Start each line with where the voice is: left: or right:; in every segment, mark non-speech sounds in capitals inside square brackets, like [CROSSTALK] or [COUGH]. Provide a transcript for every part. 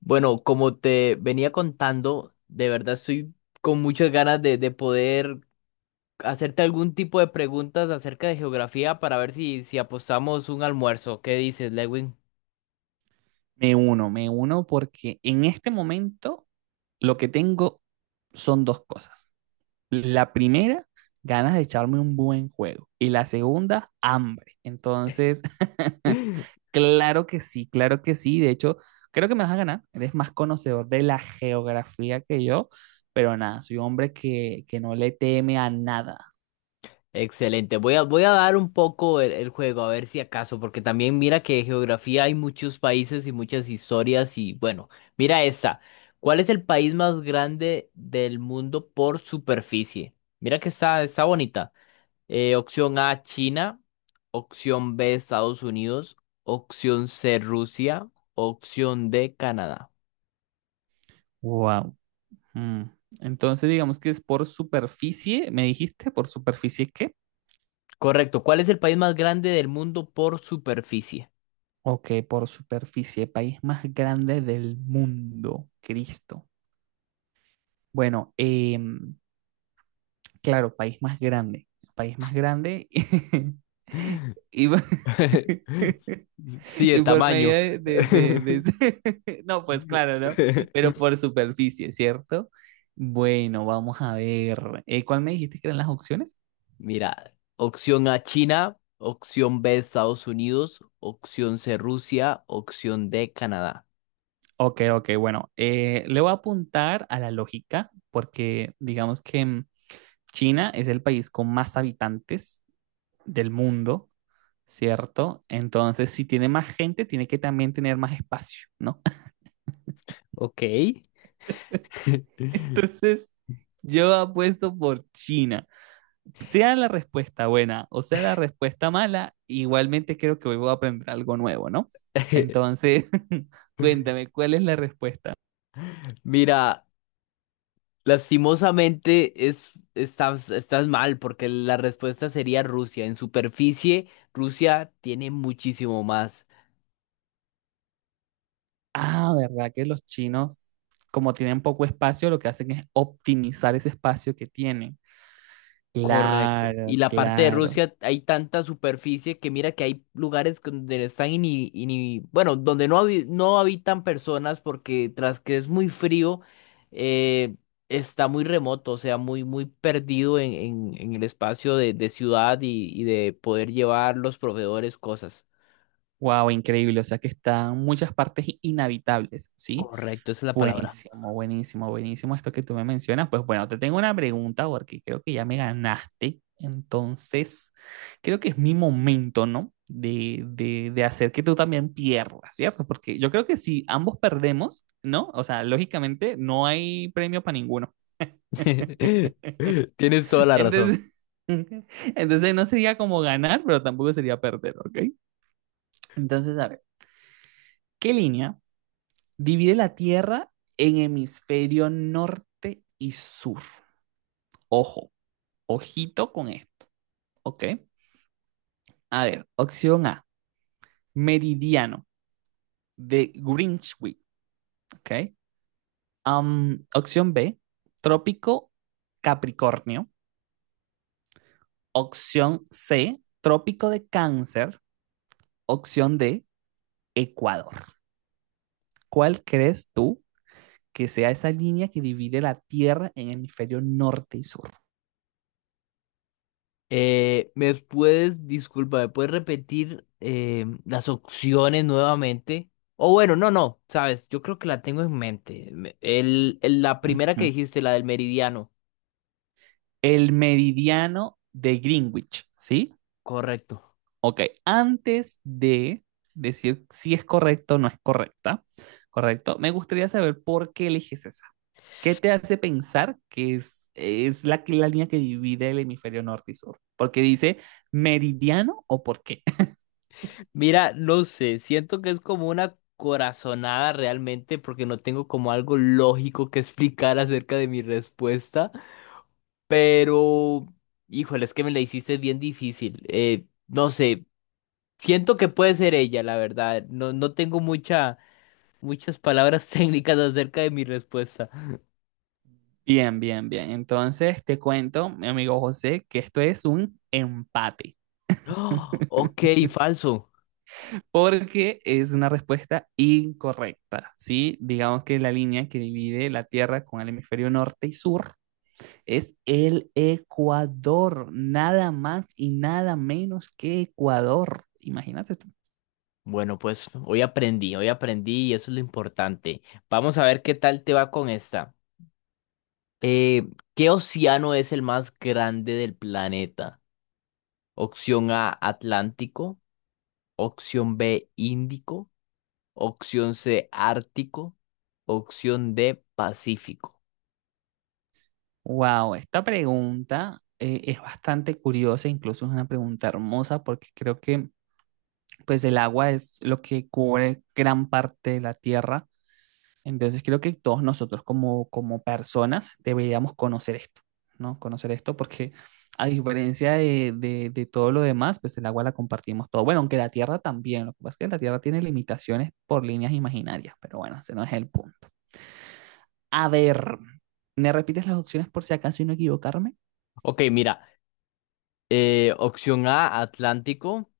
left: Bueno, como te venía contando, de verdad estoy con muchas ganas de poder hacerte algún tipo de preguntas acerca de geografía para ver si apostamos un almuerzo. ¿Qué dices, Lewin?
right: Me uno porque en este momento lo que tengo son dos cosas. La primera, ganas de echarme un buen juego. Y la segunda, hambre. Entonces, [LAUGHS]
left: [LAUGHS]
right: claro que sí, claro que sí. De hecho, creo que me vas a ganar. Eres más conocedor de la geografía que yo, pero nada, soy un hombre que no le teme a nada.
left: Excelente. Voy a dar un poco el juego, a ver si acaso, porque también mira que de geografía hay muchos países y muchas historias y bueno, mira esta. ¿Cuál es el país más grande del mundo por superficie? Mira que está bonita. Opción A, China. Opción B, Estados Unidos. Opción C, Rusia. Opción D, Canadá.
right: Wow. Entonces, digamos que es por superficie, me dijiste, por superficie, ¿qué?
left: Correcto. ¿Cuál es el país más grande del mundo por superficie?
right: Ok, por superficie, país más grande del mundo, Cristo. Bueno, claro, país más grande [LAUGHS] y, por
left: [LAUGHS]
right: [LAUGHS]
left: Sí, de
right: y por medio
left: tamaño.
right: [LAUGHS] No, pues claro,
left: [LAUGHS]
right: ¿no? Pero por superficie, ¿cierto? Bueno, vamos a ver, ¿cuál me dijiste que eran las opciones?
left: Mira, opción A, China. Opción B, Estados Unidos. Opción C, Rusia. Opción D, Canadá.
right: Ok, ok, bueno, le voy a apuntar a la lógica porque digamos que... China es el país con más habitantes del mundo, ¿cierto? Entonces, si tiene más gente, tiene que también tener más espacio, ¿no?
left: Ok.
right: [LAUGHS]
left: [LAUGHS]
right: Entonces, yo apuesto por China. Sea la respuesta buena o sea la respuesta mala, igualmente creo que hoy voy a aprender algo nuevo, ¿no? Entonces, [LAUGHS] cuéntame, ¿cuál es la respuesta?
left: Mira. Lastimosamente estás, estás mal porque la respuesta sería Rusia. En superficie, Rusia tiene muchísimo más.
right: Ah, ¿verdad que los chinos, como tienen poco espacio, lo que hacen es optimizar ese espacio que tienen?
left: Correcto. Y
right: Claro,
left: la parte de
right: claro.
left: Rusia hay tanta superficie que mira que hay lugares que donde están bueno, donde no, no habitan personas porque tras que es muy frío, eh, está muy remoto, o sea, muy, muy perdido en el espacio de ciudad y de poder llevar los proveedores cosas.
right: Wow, increíble. O sea que están muchas partes inhabitables, ¿sí?
left: Correcto, esa es la palabra.
right: Buenísimo, buenísimo, buenísimo esto que tú me mencionas. Pues bueno, te tengo una pregunta porque creo que ya me ganaste. Entonces, creo que es mi momento, ¿no? De hacer que tú también pierdas, ¿cierto? Porque yo creo que si ambos perdemos, ¿no? O sea, lógicamente no hay premio para ninguno. [LAUGHS]
left: [LAUGHS] Tienes toda la razón.
right: Entonces, [LAUGHS] entonces no sería como ganar, pero tampoco sería perder, ¿ok? Entonces, a ver, ¿qué línea divide la Tierra en hemisferio norte y sur? Ojo, ojito con esto, ¿ok? A ver, opción A, meridiano de Greenwich, ¿ok? Opción B, trópico Capricornio. Opción C, trópico de Cáncer. Opción D, Ecuador. ¿Cuál crees tú que sea esa línea que divide la Tierra en hemisferio norte y sur?
left: Disculpa, ¿me puedes repetir las opciones nuevamente? O bueno, no, no, sabes, yo creo que la tengo en mente. La primera que
right: Ujú.
left: dijiste, la del meridiano,
right: El meridiano de Greenwich, ¿sí?
left: correcto.
right: Ok, antes de decir si es correcto o no es correcta, ¿correcto? Me gustaría saber por qué eliges esa. ¿Qué te hace pensar que es la línea que divide el hemisferio norte y sur? Porque dice meridiano o por qué. [LAUGHS]
left: Mira, no sé, siento que es como una corazonada realmente porque no tengo como algo lógico que explicar acerca de mi respuesta, pero, híjole, es que me la hiciste bien difícil. No sé. Siento que puede ser ella, la verdad. No, muchas palabras [LAUGHS] técnicas acerca de mi respuesta.
right: Bien, bien, bien. Entonces te cuento, mi amigo José, que esto es un empate.
left: ¡Oh! Ok, falso.
right: Porque es una respuesta incorrecta, ¿sí? Digamos que la línea que divide la Tierra con el hemisferio norte y sur es el Ecuador, nada más y nada menos que Ecuador. Imagínate tú.
left: Bueno, pues hoy aprendí y eso es lo importante. Vamos a ver qué tal te va con esta. Eh, ¿Qué océano es el más grande del planeta? Opción A, Atlántico. Opción B, Índico. Opción C, Ártico. Opción D, Pacífico.
right: Wow, esta pregunta es bastante curiosa, incluso es una pregunta hermosa porque creo que pues el agua es lo que cubre gran parte de la Tierra. Entonces creo que todos nosotros como, como personas deberíamos conocer esto, ¿no? Conocer esto porque a diferencia de, de todo lo demás, pues el agua la compartimos todo. Bueno, aunque la tierra también, lo que pasa es que la tierra tiene limitaciones por líneas imaginarias, pero bueno, ese no es el punto. A ver, ¿me repites las opciones por si acaso y no equivocarme?
left: Ok, mira. Opción A, Atlántico.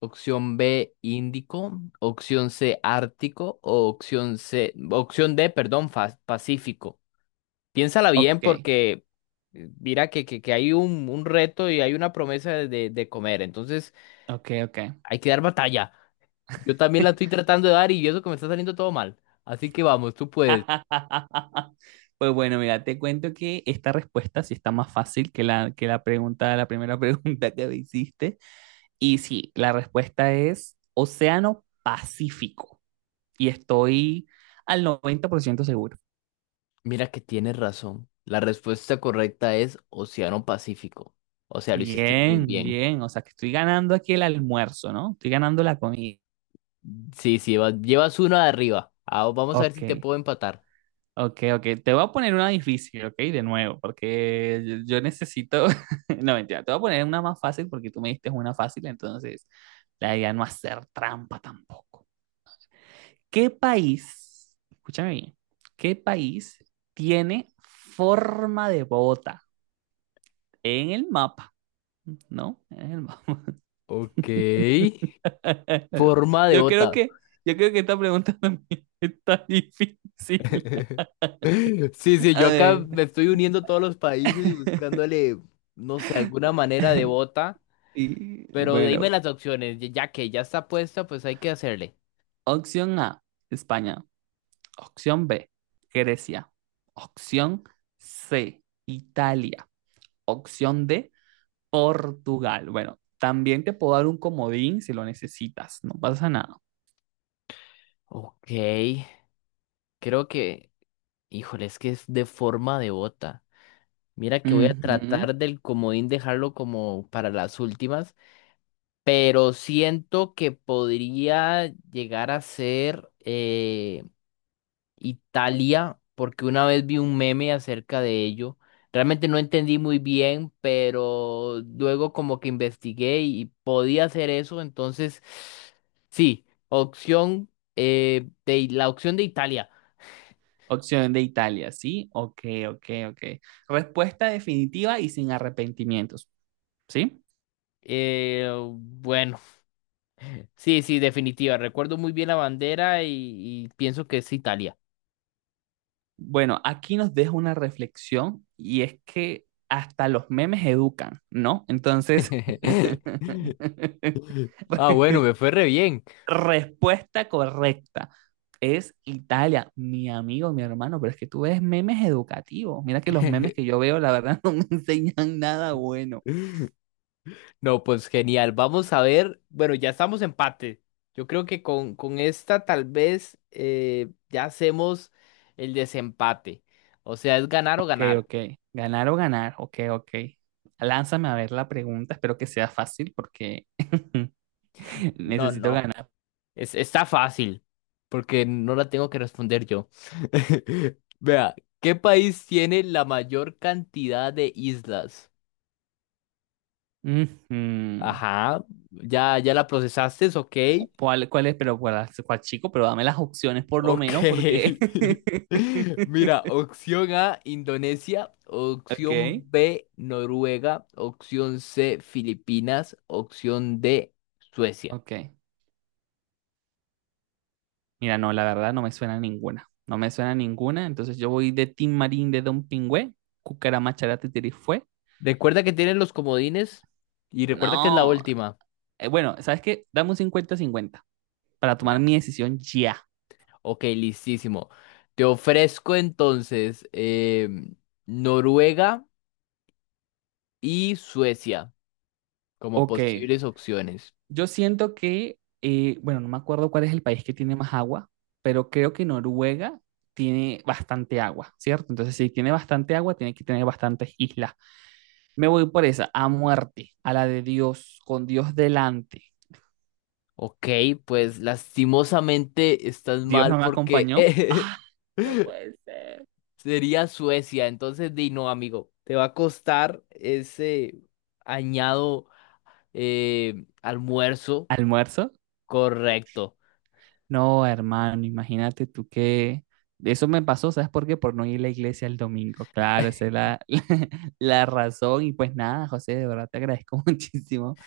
left: Opción B, Índico. Opción C, Ártico. Opción D, perdón, Pacífico. Piénsala bien
right: Ok,
left: porque mira que hay un reto y hay una promesa de de comer. Entonces
right: ok, ok.
left: hay que dar batalla. Yo también la estoy tratando de dar y eso que me está saliendo todo mal. Así que vamos, tú puedes.
right: [LAUGHS] Pues bueno, mira, te cuento que esta respuesta sí está más fácil que la pregunta, la primera [LAUGHS] pregunta que me hiciste. Y sí, la respuesta es Océano Pacífico. Y estoy al 90% seguro.
left: Mira que tienes razón. La respuesta correcta es Océano Pacífico. O sea, lo hiciste muy
right: Bien,
left: bien.
right: bien. O sea, que estoy ganando aquí el almuerzo, ¿no? Estoy ganando la comida.
left: Sí, sí, llevas uno de arriba. Ah, vamos a ver
right: Ok,
left: si te puedo empatar.
right: ok, ok. Te voy a poner una difícil, ok, de nuevo, porque yo necesito. [LAUGHS] No, mentira. Te voy a poner una más fácil porque tú me diste una fácil, entonces la idea no hacer trampa tampoco. ¿Qué país, escúchame bien, qué país tiene forma de bota en el mapa, ¿no? En el mapa.
left: Ok.
right: [LAUGHS]
left: Forma de
right: Yo creo
left: bota.
right: que, yo creo que esta pregunta [LAUGHS] también está difícil.
left: [LAUGHS] Sí, sí,
right: A
left: yo acá
right: ver.
left: me estoy uniendo todos los países y
right: [LAUGHS]
left: buscándole, no sé, alguna manera de bota.
right: Y
left: Pero dime
right: bueno,
left: las opciones, ya que ya está puesta, pues hay que hacerle.
right: opción A, España. Opción B, Grecia. Opción C, Italia. Opción D, Portugal. Bueno, también te puedo dar un comodín si lo necesitas, no pasa nada.
left: Ok, creo que, híjole, es que es de forma de bota. Mira que voy a
right: Ujú.
left: tratar del comodín dejarlo como para las últimas. Pero siento que podría llegar a ser Italia, porque una vez vi un meme acerca de ello. Realmente no entendí muy bien, pero luego como que investigué y podía hacer eso, entonces sí, opción de la opción de Italia.
right: Opción de Italia, ¿sí? Ok, ok, ok. Respuesta definitiva y sin arrepentimientos, ¿sí?
left: Eh, bueno, sí, sí, definitiva. Recuerdo muy bien la bandera y pienso que es Italia.
right: Bueno, aquí nos deja una reflexión y es que hasta los memes educan, ¿no? Entonces,
left: [LAUGHS]
right: [LAUGHS]
left: Ah, bueno, me fue re bien.
right: respuesta correcta es Italia, mi amigo, mi hermano, pero es que tú ves memes educativos. Mira que los memes que
left: [LAUGHS]
right: yo veo, la verdad, [LAUGHS] no me enseñan nada bueno.
left: No, pues genial. Vamos a ver. Bueno, ya estamos empate. Yo creo que con esta tal vez ya hacemos el desempate. O sea, es ganar o
right: Ok,
left: ganar.
right: ok. Ganar o ganar. Ok, ok. Lánzame a ver la pregunta. Espero que sea fácil porque [LAUGHS]
left: No,
right: necesito
left: no.
right: ganar.
left: Es, está fácil, porque no la tengo que responder yo. [LAUGHS] Vea, ¿qué país tiene la mayor cantidad de islas?
right: Ujú.
left: Ajá, ya la procesaste, ok.
right: ¿Cuál es? Pero cuál chico, pero dame las opciones por lo
left: Ok.
right: menos porque...
left: [LAUGHS]
right: [LAUGHS]
left: Mira, opción A, Indonesia, opción
right: Ok,
left: B, Noruega, opción C, Filipinas, opción D, Suecia.
right: ok. Mira, no, la verdad no me suena ninguna. No me suena ninguna. Entonces yo voy de Tim Marín de Don Pingüe. Cucarama Charate fue.
left: Recuerda que tienen los comodines y recuerda que es la
right: No.
left: última.
right: Bueno, ¿sabes qué? Dame un 50 cincuenta para tomar
left: Mira,
right: mi decisión ya.
left: ok, listísimo. Te ofrezco entonces Noruega y Suecia como
right: Ok,
left: posibles opciones.
right: yo siento que, bueno, no me acuerdo cuál es el país que tiene más agua, pero creo que Noruega tiene bastante agua, ¿cierto? Entonces, si tiene bastante agua, tiene que tener bastantes islas. Me voy por esa, a muerte, a la de Dios, con Dios delante.
left: Ok, pues lastimosamente estás
right: Dios
left: mal
right: no me
left: porque…
right: acompañó.
left: [LAUGHS]
right: Ah, no
left: [LAUGHS]
right: puede ser.
left: Sería Suecia, entonces di no, amigo, te va a costar ese añado almuerzo
right: Almuerzo.
left: correcto.
right: No, hermano, imagínate tú que eso me pasó, ¿sabes por qué? Por no ir a la iglesia el domingo. Claro, esa es
left: [LAUGHS]
right: la, [LAUGHS] la razón. Y pues nada, José, de verdad te agradezco [LAUGHS] muchísimo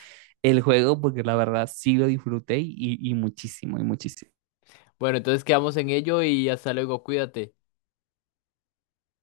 right: el juego porque la verdad sí lo disfruté y muchísimo, y muchísimo.
left: Bueno, entonces quedamos en ello y hasta luego, cuídate.